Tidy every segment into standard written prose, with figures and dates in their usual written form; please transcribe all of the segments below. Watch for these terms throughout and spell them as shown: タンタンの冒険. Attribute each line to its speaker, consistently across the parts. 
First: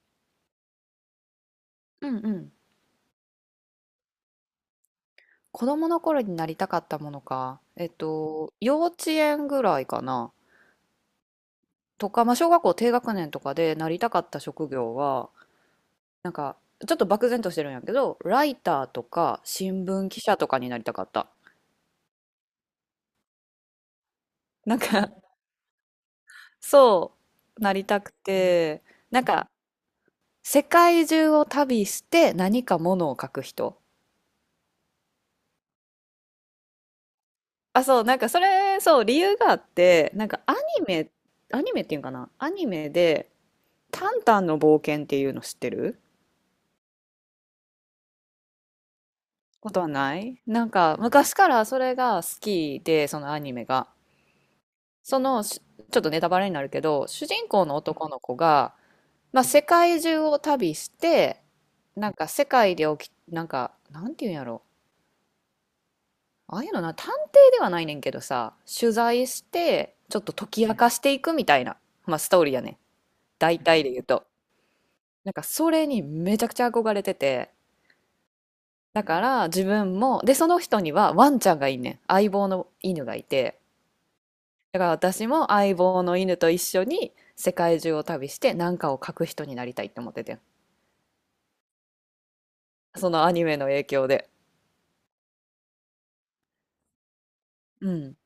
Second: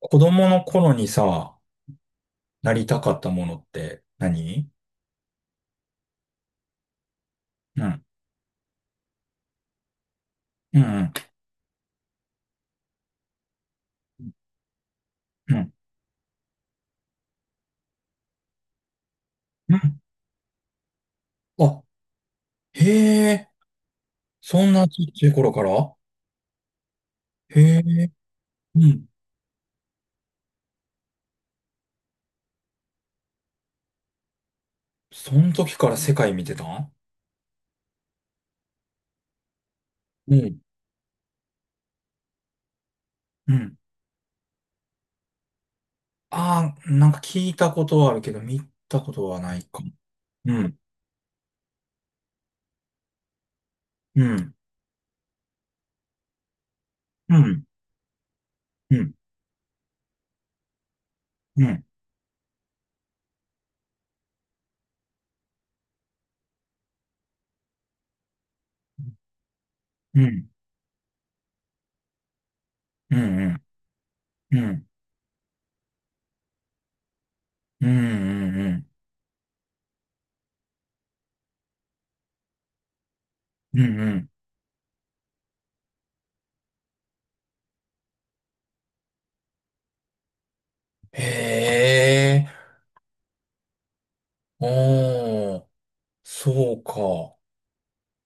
Speaker 1: 子供の頃にさ、
Speaker 2: うんうん。
Speaker 1: なりたかったものって何？
Speaker 2: 子供の頃になりたかったものか。
Speaker 1: うん。
Speaker 2: 幼稚園ぐらいかな。
Speaker 1: うん。
Speaker 2: とか、まあ、小学校低学年とかでなりたか
Speaker 1: う
Speaker 2: っ
Speaker 1: ん
Speaker 2: た職業は、
Speaker 1: うん。
Speaker 2: なんか、ちょっと漠然としてるんやけど、ライターとか
Speaker 1: う
Speaker 2: 新
Speaker 1: ん、
Speaker 2: 聞記者とかになりたかった。
Speaker 1: あ、へえ。そん
Speaker 2: なん
Speaker 1: なち
Speaker 2: か、
Speaker 1: っちゃい頃から。
Speaker 2: そ
Speaker 1: へ
Speaker 2: う、なりた
Speaker 1: え。
Speaker 2: くて、
Speaker 1: うん。
Speaker 2: なんか、世界中を旅して何かものを書く人。
Speaker 1: そん時から世界見てたん？
Speaker 2: あ、そう、なんかそれ、そう、理由があって、なん
Speaker 1: う
Speaker 2: か
Speaker 1: ん。
Speaker 2: メ、アニメっていうんかな、アニメで、
Speaker 1: うん。
Speaker 2: タンタンの冒険っていうの知ってる？
Speaker 1: ああ、なんか聞いたことはあるけど、見たことはない
Speaker 2: こ
Speaker 1: か
Speaker 2: とは
Speaker 1: も。
Speaker 2: ない。
Speaker 1: う
Speaker 2: なん
Speaker 1: ん。
Speaker 2: か昔からそれが好きで、そのアニメが。
Speaker 1: うん。
Speaker 2: その、ちょっとネタバレになるけど、主
Speaker 1: う
Speaker 2: 人
Speaker 1: ん。
Speaker 2: 公の男の子が、
Speaker 1: うん。
Speaker 2: まあ、世界中を旅して、
Speaker 1: うん。
Speaker 2: なんか世界で起き、なんか、なんていうんやろ。ああいうのな、探偵ではないねんけどさ、取材して、ちょ
Speaker 1: う
Speaker 2: っと
Speaker 1: ん。
Speaker 2: 解き明かしていくみたいな、まあ、ストーリーやね。
Speaker 1: う
Speaker 2: 大
Speaker 1: ん。
Speaker 2: 体で言うと。
Speaker 1: うん。うん。
Speaker 2: なんかそれにめちゃくちゃ憧れてて、
Speaker 1: うん。
Speaker 2: だから自分も、で、その人にはワンちゃんがいんねん。相棒の犬がいて。
Speaker 1: うん。うん。
Speaker 2: だから私も相棒の犬と一緒に世界中を旅して何かを書く人になりたいって思っててん。
Speaker 1: へえ。
Speaker 2: そのアニメの影響で。
Speaker 1: おー。そうか。
Speaker 2: うん。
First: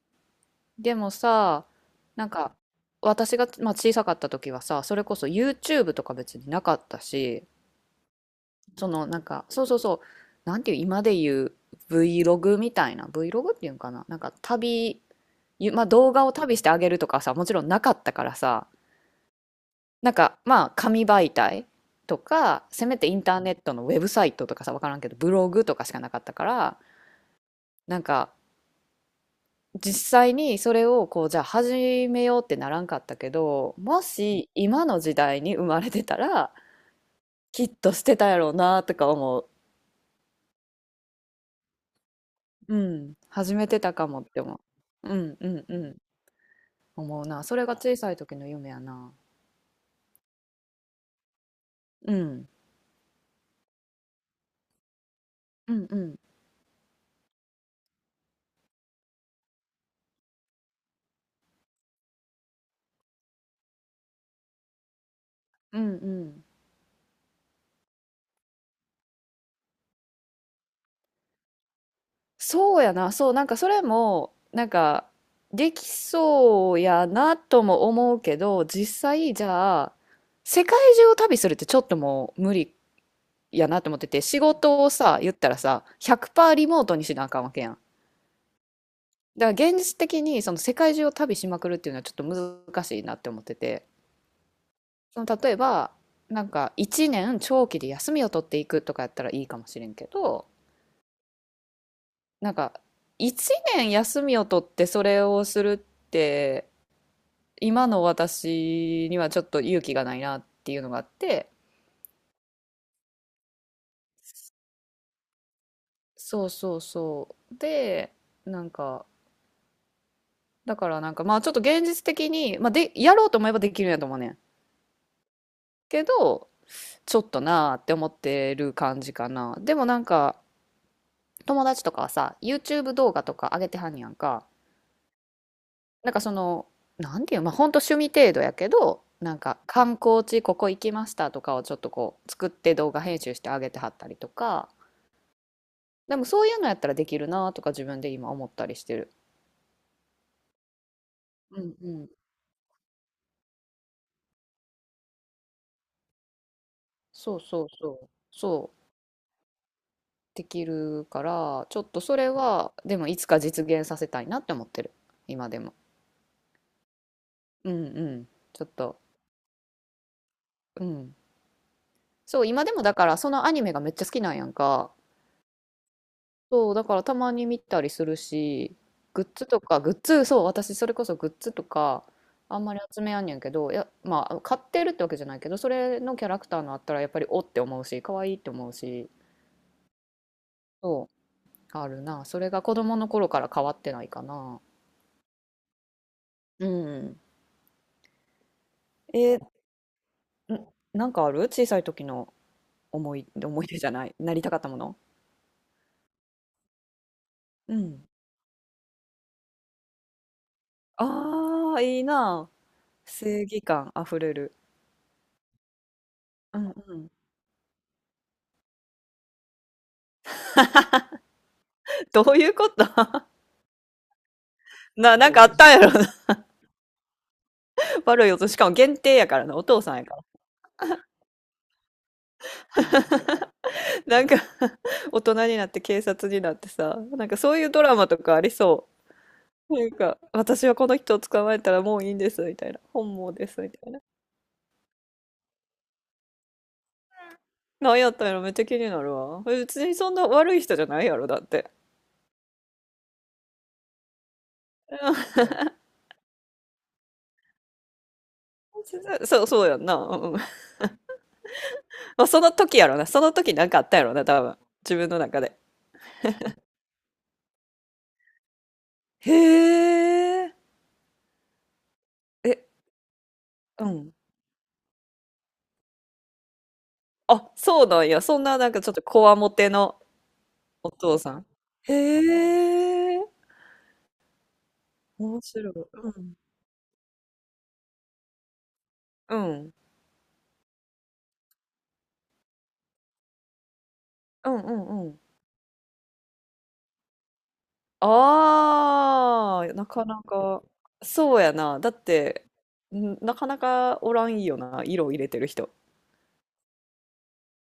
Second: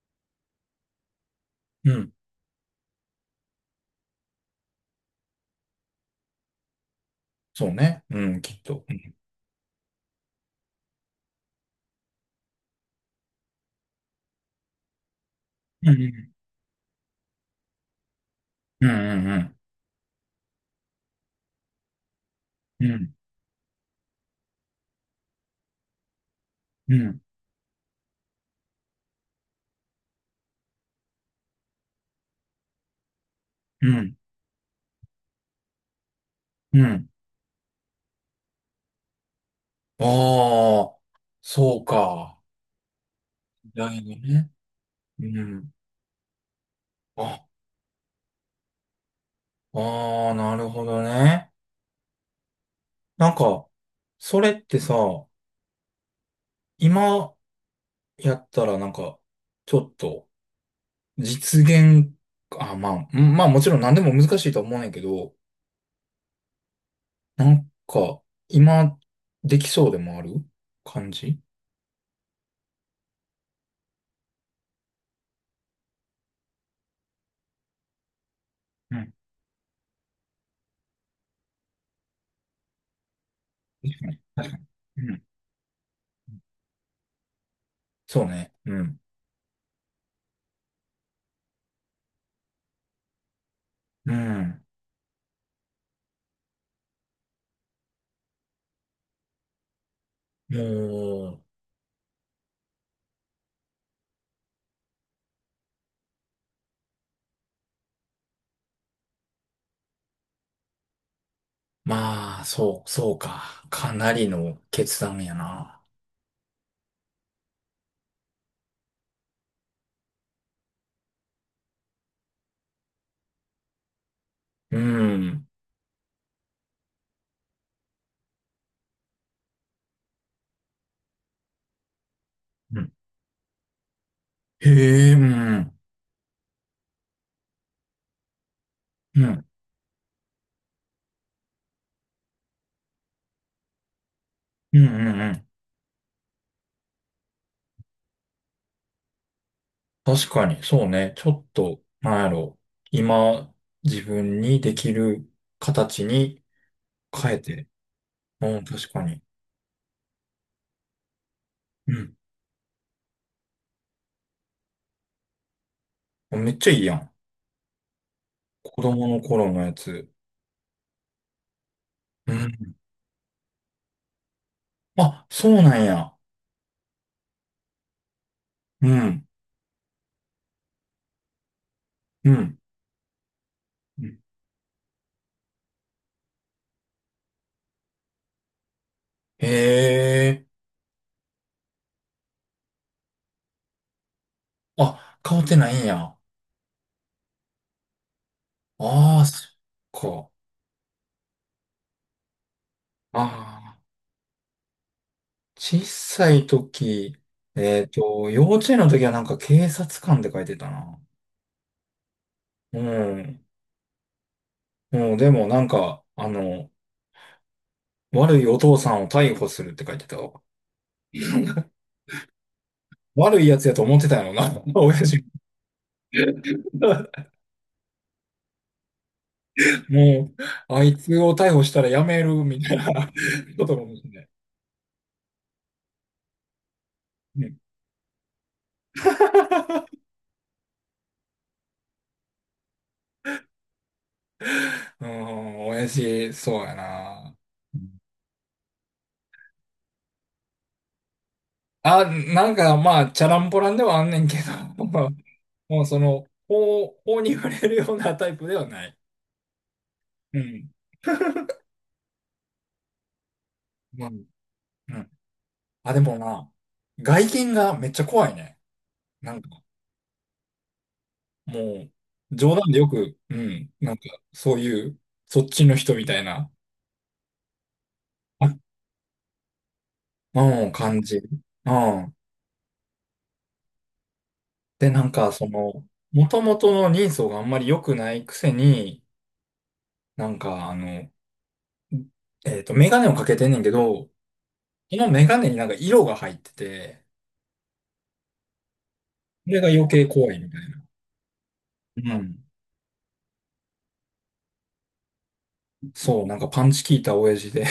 Speaker 2: でもさ、
Speaker 1: うん。
Speaker 2: なんか私が、まあ、小さかった時はさ、それこそ YouTube とか別になかったし、
Speaker 1: そうね。うん、きっと。
Speaker 2: そ
Speaker 1: う
Speaker 2: の
Speaker 1: ん、
Speaker 2: なんか、そうそうそう、なんていう、今で言う Vlog みたいな、Vlog っていうんかな、なんかまあ、動画を旅してあげるとかさ、もちろんなかったからさ、
Speaker 1: うん、うん、
Speaker 2: なんかまあ、紙媒体とか
Speaker 1: う
Speaker 2: せ
Speaker 1: ん、う
Speaker 2: めて
Speaker 1: ん、
Speaker 2: インターネットのウェブサイトとかさ、分からんけどブログとかしかなかったから、
Speaker 1: うん、
Speaker 2: なんか実際にそれをこう、じゃあ始めようってならんかったけど、
Speaker 1: う
Speaker 2: も
Speaker 1: ん。
Speaker 2: し今の時代に生まれてたら
Speaker 1: うん、
Speaker 2: きっとしてたやろうなとか思う。
Speaker 1: ああ、そうか。
Speaker 2: うん、始め
Speaker 1: 時
Speaker 2: てた
Speaker 1: 代
Speaker 2: か
Speaker 1: の
Speaker 2: もって
Speaker 1: ね。
Speaker 2: 思う。う
Speaker 1: う
Speaker 2: んうん
Speaker 1: ん。
Speaker 2: うん。思う
Speaker 1: あ、
Speaker 2: な、それが小さい時の夢やな。
Speaker 1: ああ、なるほどね。
Speaker 2: うん
Speaker 1: なんか、それってさ、
Speaker 2: うんうん
Speaker 1: 今やったらなんか、ちょっと、実現、あ、まあ、うん、まあもちろん何でも難しいとは思うねんやけど、
Speaker 2: うんうん。
Speaker 1: なんか、今、できそうでもある感じ。
Speaker 2: そうやな、そう、なんかそれも、なんか、できそうやなとも思うけど、
Speaker 1: う
Speaker 2: 実
Speaker 1: ん。
Speaker 2: 際、じゃあ、世界中を旅するってちょっともう無理やなと思ってて、仕
Speaker 1: 確か
Speaker 2: 事をさ、
Speaker 1: に。
Speaker 2: 言ったらさ、100%リモートにしなあかんわけやん。
Speaker 1: そうね。うん。
Speaker 2: だから現実的にその世界中を旅しまくるっていうのはちょっと難しいなって思ってて、
Speaker 1: うん。
Speaker 2: その例えば、なんか1年長期で休みを取っていくとかやったらいいかもしれんけど、
Speaker 1: もう、
Speaker 2: なんか1年休みを取ってそれをするって、今の私にはちょっと勇気がないなっていうのがあって、
Speaker 1: まあ、そう、そうか。かなりの決断やな。
Speaker 2: そうそうそう。で、なんか、だから、なんか、まあ、ちょっと現実的に、まあ、でやろうと思えばできるんやと思うねん
Speaker 1: うん。
Speaker 2: けど、ちょっとなーって思ってる感じかな。でもなんか、友達とかはさ
Speaker 1: うん。
Speaker 2: YouTube 動画とか上げてはんやんか。
Speaker 1: へえ、うん。
Speaker 2: なんかその、なんていう、まあほんと趣味程度やけど、
Speaker 1: う
Speaker 2: なん
Speaker 1: ん。
Speaker 2: か観光地ここ行きましたとかをちょっとこう作って、動画編集してあげてはったりとか、
Speaker 1: うん、うん、うん。
Speaker 2: でもそういうのやったらできるなとか自分で今思ったりしてる。
Speaker 1: 確かに、そうね。ちょっ
Speaker 2: うん
Speaker 1: と、
Speaker 2: うん。
Speaker 1: なんやろ。今、自分にできる形に
Speaker 2: そ
Speaker 1: 変え
Speaker 2: うそう
Speaker 1: て。
Speaker 2: そう。
Speaker 1: うん、
Speaker 2: そう。
Speaker 1: 確かに。
Speaker 2: できるから、ちょっ
Speaker 1: う
Speaker 2: とそ
Speaker 1: ん。
Speaker 2: れは、でもいつか実現させたいなって思ってる。今でも。
Speaker 1: めっちゃいいやん。
Speaker 2: うんうん。ちょっ
Speaker 1: 子
Speaker 2: と。
Speaker 1: 供の頃のやつ。
Speaker 2: うん。
Speaker 1: う
Speaker 2: そう、今で
Speaker 1: ん。
Speaker 2: もだからそのアニメがめっちゃ好きなんやんか。
Speaker 1: あ、そうなんや。
Speaker 2: そう、だからたまに見たりするし、
Speaker 1: うん。
Speaker 2: グッズ、そう、私それこそグッズとか、
Speaker 1: うん。
Speaker 2: あんまり集めやんねんけど、いや、
Speaker 1: うん、
Speaker 2: まあ、買ってるってわけじゃないけど、それのキャラクターのあったらやっぱりおって思うし、可愛いって思うし、
Speaker 1: へえ。
Speaker 2: そう、あるな。それが子供の頃から変わってないかな。
Speaker 1: あ、変わってないんや。
Speaker 2: うん。
Speaker 1: ああ、
Speaker 2: えー、
Speaker 1: そっか。
Speaker 2: んなんかある、小さい時の
Speaker 1: あ
Speaker 2: 思い出
Speaker 1: あ、
Speaker 2: じゃない。なりたかったもの。
Speaker 1: 小さい時、
Speaker 2: うん。
Speaker 1: 幼稚園の時はなんか警察官って書いてたな。
Speaker 2: ああ、いいな。
Speaker 1: う
Speaker 2: 正
Speaker 1: ん。
Speaker 2: 義感あふれる。
Speaker 1: うん、でもなんか、
Speaker 2: うんうん。
Speaker 1: 悪いお父さんを逮捕するって書いてたわ。
Speaker 2: どういうこと
Speaker 1: 悪いやつやと思ってたよな、親父。
Speaker 2: なんかあったんやろな。悪い音。しかも限定やからな。お父さんやから。
Speaker 1: もう、あいつを逮捕したらやめるみたいなことかもし れ
Speaker 2: な
Speaker 1: な
Speaker 2: ん
Speaker 1: い。
Speaker 2: か 大人になって警察になってさ。なんか
Speaker 1: う
Speaker 2: そ
Speaker 1: ん、
Speaker 2: ういうドラマとかありそう。なんか、私はこの人を捕まえたらもういいんです、みたいな。本望です、みたいな。
Speaker 1: うん、親父、そうやな。
Speaker 2: なんやったんやろ、めっちゃ気になるわ。別にそんな悪い人じゃないやろ、だって。
Speaker 1: あ、なんかまあ、チャランポランではあんねんけど。
Speaker 2: うん
Speaker 1: もうその、法に触れるようなタイプではない。
Speaker 2: そう、そうやんな。うん、
Speaker 1: うん。
Speaker 2: まあ、その時やろな。その時なんかあったや
Speaker 1: う
Speaker 2: ろ
Speaker 1: ん。
Speaker 2: な、多分。自
Speaker 1: う
Speaker 2: 分
Speaker 1: ん。
Speaker 2: の中で。
Speaker 1: あ、でもな、外見がめっちゃ怖いね。
Speaker 2: へ
Speaker 1: なんか、
Speaker 2: え。
Speaker 1: もう、冗
Speaker 2: え、
Speaker 1: 談でよく、うん、
Speaker 2: う
Speaker 1: なんか、
Speaker 2: ん。
Speaker 1: そういう、そっちの人みたいな、
Speaker 2: あ、そうなんや。そん
Speaker 1: あ、
Speaker 2: ななんかちょっとこわもての
Speaker 1: うん、
Speaker 2: お
Speaker 1: 感じ。
Speaker 2: 父さん。
Speaker 1: う
Speaker 2: へ
Speaker 1: ん。
Speaker 2: え。
Speaker 1: で、なんか、
Speaker 2: 面
Speaker 1: そ
Speaker 2: 白い。
Speaker 1: の、
Speaker 2: う
Speaker 1: も
Speaker 2: ん。
Speaker 1: ともとの人相があんまり良くないくせに、
Speaker 2: うん。
Speaker 1: なんか、メガネをかけてんねんけど、
Speaker 2: うんうん
Speaker 1: その
Speaker 2: うん。
Speaker 1: メガネになんか色が入ってて、それ
Speaker 2: あ
Speaker 1: が
Speaker 2: あ、
Speaker 1: 余
Speaker 2: な
Speaker 1: 計
Speaker 2: かな
Speaker 1: 怖いみた
Speaker 2: か。
Speaker 1: いな。
Speaker 2: そうやな。だ
Speaker 1: う
Speaker 2: っ
Speaker 1: ん。
Speaker 2: て、なかなかおらんよな。色を入れてる人。
Speaker 1: そう、なんかパンチ効いた親父で。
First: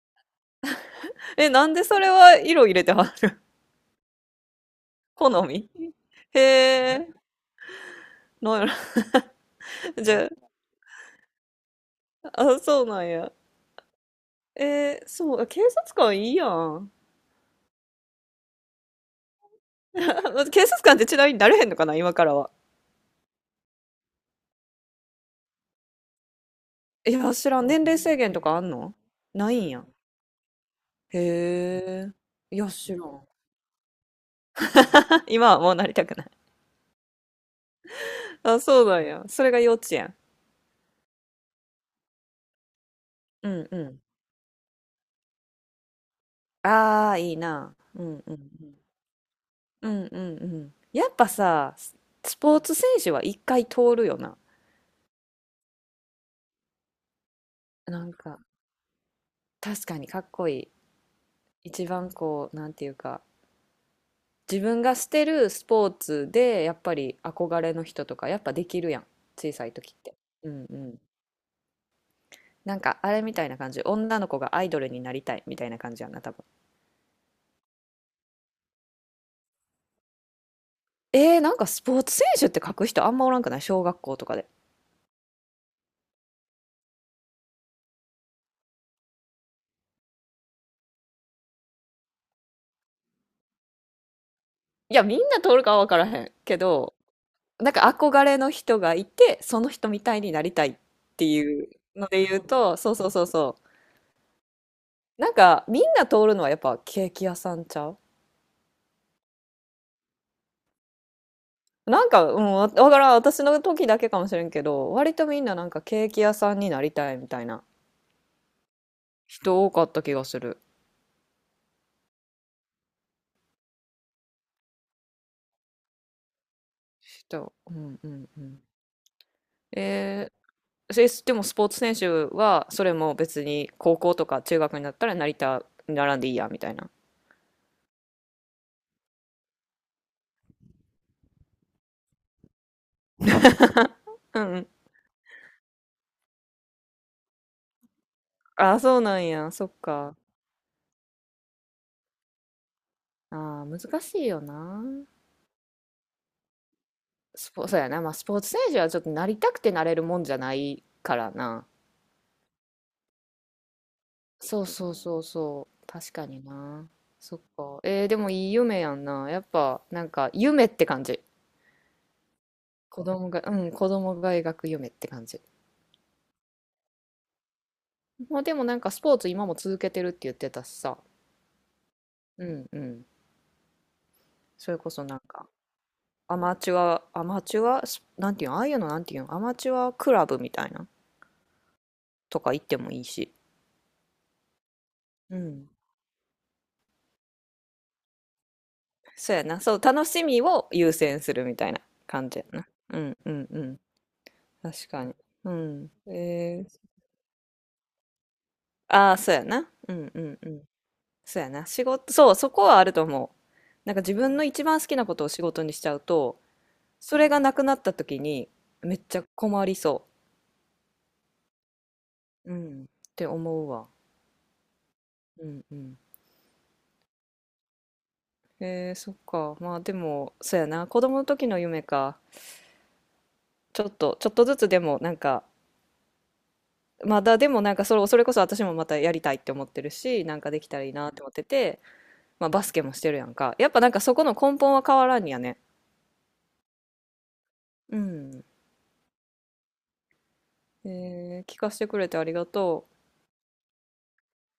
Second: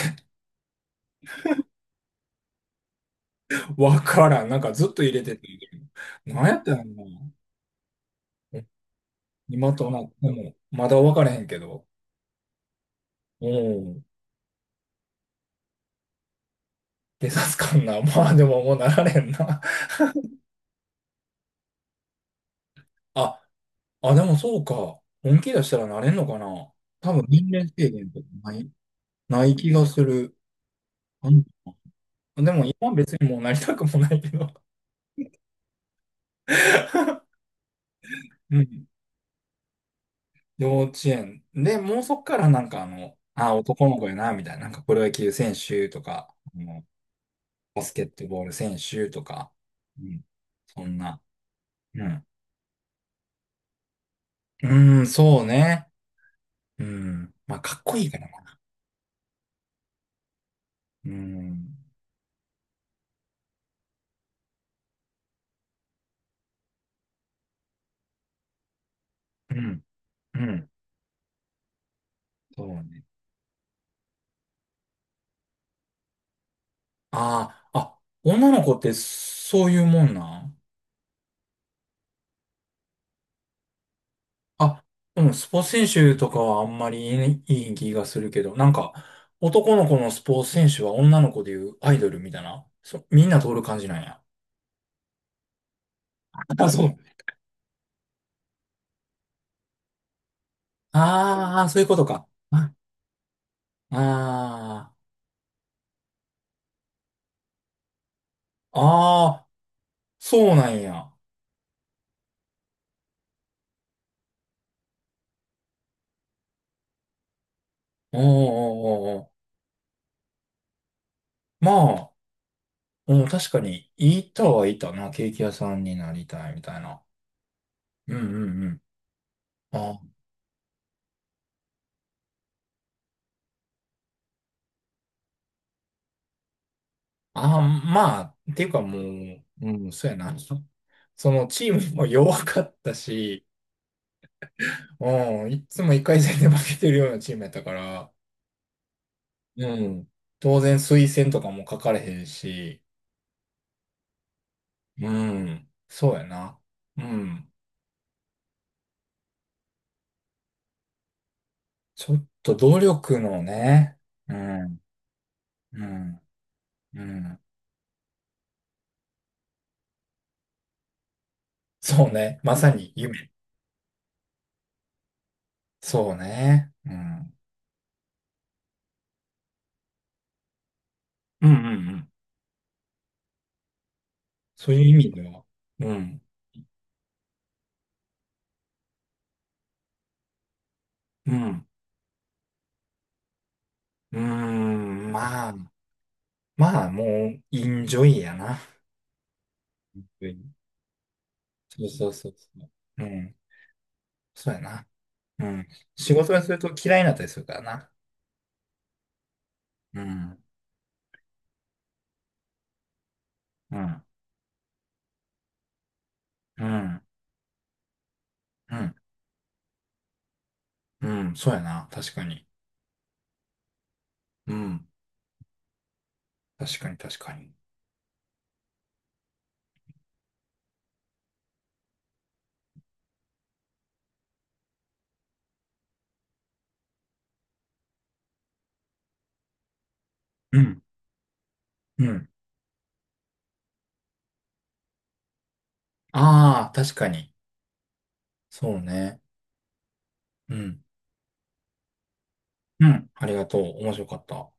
Speaker 2: え、なんでそれは色入れてはん？
Speaker 1: わからん。なんかずっと入 れて
Speaker 2: 好
Speaker 1: て。
Speaker 2: み。へ
Speaker 1: なんやってんの。
Speaker 2: え、なんやろ。
Speaker 1: 今と なっ
Speaker 2: じゃ
Speaker 1: ても、まだわからへんけど。
Speaker 2: あ、あ、そうなんや。
Speaker 1: うん。
Speaker 2: そう、警察官いいやん。
Speaker 1: 警察官な。まあでももうなられんな。
Speaker 2: 警察官ってちなみになれへんのかな、今からは。
Speaker 1: あ、あ、でもそうか。本気出したらなれんのかな。多
Speaker 2: い
Speaker 1: 分
Speaker 2: や、
Speaker 1: 年
Speaker 2: 知らん。
Speaker 1: 齢
Speaker 2: 年
Speaker 1: 制
Speaker 2: 齢
Speaker 1: 限
Speaker 2: 制
Speaker 1: とか
Speaker 2: 限と
Speaker 1: な
Speaker 2: かあ
Speaker 1: い、
Speaker 2: んの？
Speaker 1: な
Speaker 2: な
Speaker 1: い
Speaker 2: いん
Speaker 1: 気が
Speaker 2: や。
Speaker 1: する。
Speaker 2: へ
Speaker 1: あん、
Speaker 2: え。
Speaker 1: で
Speaker 2: い
Speaker 1: も
Speaker 2: や、知
Speaker 1: 今
Speaker 2: ら
Speaker 1: 別
Speaker 2: ん。
Speaker 1: にもうなりたくもないけど。
Speaker 2: 今はもうなりたくない。
Speaker 1: う
Speaker 2: あ、そ
Speaker 1: ん。
Speaker 2: うなんや。それが幼稚園。
Speaker 1: 幼稚園。で、もうそっからなんか
Speaker 2: う
Speaker 1: あ、
Speaker 2: んう
Speaker 1: 男の
Speaker 2: ん。
Speaker 1: 子やな、みたいな。なんかプロ野球選手とか、あの、
Speaker 2: ああ、いいな。
Speaker 1: バス
Speaker 2: う
Speaker 1: ケッ
Speaker 2: ん
Speaker 1: ト
Speaker 2: うんう
Speaker 1: ボール選
Speaker 2: ん。
Speaker 1: 手とか、
Speaker 2: う
Speaker 1: う
Speaker 2: んうんう
Speaker 1: ん、
Speaker 2: ん。
Speaker 1: そん
Speaker 2: やっ
Speaker 1: な、
Speaker 2: ぱさ、
Speaker 1: うん。
Speaker 2: スポーツ選手は一回通るよな。
Speaker 1: うーん、そうね。うん。まあ、かっこ
Speaker 2: な
Speaker 1: いい
Speaker 2: ん
Speaker 1: から
Speaker 2: か、
Speaker 1: な。
Speaker 2: 確かにかっこいい。
Speaker 1: うん。
Speaker 2: 一番こう、なんていうか、自分がしてるスポーツで、やっぱり憧れの人とか、やっぱできるやん。小
Speaker 1: う
Speaker 2: さい
Speaker 1: ん。
Speaker 2: 時って。
Speaker 1: う
Speaker 2: うん
Speaker 1: ん。
Speaker 2: うん。
Speaker 1: そう
Speaker 2: なんか、
Speaker 1: ね。
Speaker 2: あれみたいな感じ。女の子がアイドルになりたいみたいな感じやんな、多分。
Speaker 1: ああ、あ、女の子ってそういうもんなん？
Speaker 2: なんかスポーツ選手って書く人あんまおらんくない？小学校とかで。
Speaker 1: あ、うん、スポーツ選手とかはあんまりいい気がするけど、なんか、男の子のスポーツ選手は女の子でいうアイドルみたいな。そ、みんな通る感じなんや。
Speaker 2: いや、みんな通るかは分からへんけ
Speaker 1: あ、そ
Speaker 2: ど、
Speaker 1: う。
Speaker 2: なんか憧れの人がいて、その人みたいになりたいって
Speaker 1: あ
Speaker 2: い
Speaker 1: あ、
Speaker 2: う
Speaker 1: そういうこと
Speaker 2: ので
Speaker 1: か。
Speaker 2: 言う
Speaker 1: あ
Speaker 2: と、そうそうそうそ
Speaker 1: あ、あ
Speaker 2: う。なんか、みんな通るのはやっぱケーキ屋さんちゃう？
Speaker 1: ーあー、そうなんや。
Speaker 2: なんか、うん、わからん、私の時だけかもしれんけど、割とみんななんかケーキ屋さんになりたいみたいな
Speaker 1: おーおーおーおー。
Speaker 2: 人多かった気がする。
Speaker 1: まあ、うん、確かに、いたはいたな。ケーキ屋さんになりたいみたいな。
Speaker 2: 人、うんう
Speaker 1: うん
Speaker 2: んう
Speaker 1: う
Speaker 2: ん。
Speaker 1: んうん。あ、
Speaker 2: えでもスポーツ選手はそれも別に高校とか中学になったらなりた、並んでいいやみたいな。
Speaker 1: あ、まあ、っていうかもう、うん、そうやな。そのチームも弱かったし、
Speaker 2: うんうん。
Speaker 1: うん、いつも1回戦で負けてるようなチームやったから、
Speaker 2: ああ、そうなんや。そ
Speaker 1: う
Speaker 2: っ
Speaker 1: ん、
Speaker 2: か。
Speaker 1: 当然推薦とかも書かれへんし、
Speaker 2: ああ、難しいよな。
Speaker 1: うん、そうやな。うん、
Speaker 2: そうやな。まあスポーツ選手はちょっとなりたくてなれるもんじゃないからな。
Speaker 1: ちょっと努力のね、う
Speaker 2: そう
Speaker 1: ん、
Speaker 2: そうそうそ
Speaker 1: う
Speaker 2: う。確
Speaker 1: ん、
Speaker 2: かにな。
Speaker 1: う
Speaker 2: そっ
Speaker 1: ん。
Speaker 2: か。でもいい夢やんな。やっぱ、なんか、夢って感じ。
Speaker 1: そうね。まさに
Speaker 2: 子
Speaker 1: 夢。
Speaker 2: 供が、うん、子供が描く夢って感じ。
Speaker 1: そうね。うん。
Speaker 2: まあでもなんかスポーツ今も続けてるって言ってたしさ。
Speaker 1: うんうんうん。
Speaker 2: うんうん。そ
Speaker 1: そう
Speaker 2: れ
Speaker 1: いう
Speaker 2: こ
Speaker 1: 意
Speaker 2: そ
Speaker 1: 味
Speaker 2: なん
Speaker 1: では、
Speaker 2: か、
Speaker 1: うん。
Speaker 2: アマチュア、アマチュア、スなんていうの、ああいうのなんていうの、アマチュアクラブみたいな
Speaker 1: うん。
Speaker 2: とか行ってもいいし。
Speaker 1: うん。うーん。
Speaker 2: う
Speaker 1: まあ、
Speaker 2: ん。
Speaker 1: まあ、もう、インジョイやな。
Speaker 2: そうやな。そう、楽し
Speaker 1: う
Speaker 2: み
Speaker 1: ん、
Speaker 2: を優先するみたいな
Speaker 1: そうそうそ
Speaker 2: 感
Speaker 1: う
Speaker 2: じや
Speaker 1: そ
Speaker 2: な。
Speaker 1: う。
Speaker 2: う
Speaker 1: う
Speaker 2: んう
Speaker 1: ん。
Speaker 2: んうん。
Speaker 1: そうや
Speaker 2: 確
Speaker 1: な。
Speaker 2: かに。
Speaker 1: う
Speaker 2: う
Speaker 1: ん。
Speaker 2: ん。
Speaker 1: 仕事がすると嫌いになったりするからな。
Speaker 2: ああ、そうやな。う
Speaker 1: う
Speaker 2: んうん
Speaker 1: ん。
Speaker 2: うん。そうやな。仕事、そう、そこはあると思う。
Speaker 1: う
Speaker 2: なんか
Speaker 1: ん。
Speaker 2: 自分の一番好きなことを仕事にしちゃうと、
Speaker 1: うん。
Speaker 2: それがなくなった時に
Speaker 1: うん。
Speaker 2: めっちゃ困りそ
Speaker 1: うん。そうやな。確かに。
Speaker 2: う。うん。って思うわ。
Speaker 1: うん。
Speaker 2: うんうん。
Speaker 1: 確かに、確かに。
Speaker 2: そっか。まあでも、そうやな。子供の時の夢か。ちょっとずつでもなんか、まだでもなんかそれこそ私もまたやりたいって思ってるし、なんか
Speaker 1: う
Speaker 2: できた
Speaker 1: ん。
Speaker 2: らいいなって思ってて、
Speaker 1: うん。
Speaker 2: まあバスケもしてるやんか。やっぱなんかそこの根本は変わらんやね。
Speaker 1: ああ、確かに。
Speaker 2: うん。
Speaker 1: そうね。うん。
Speaker 2: 聞かせてくれてありがと
Speaker 1: う
Speaker 2: う。
Speaker 1: ん。ありがとう。面白かった。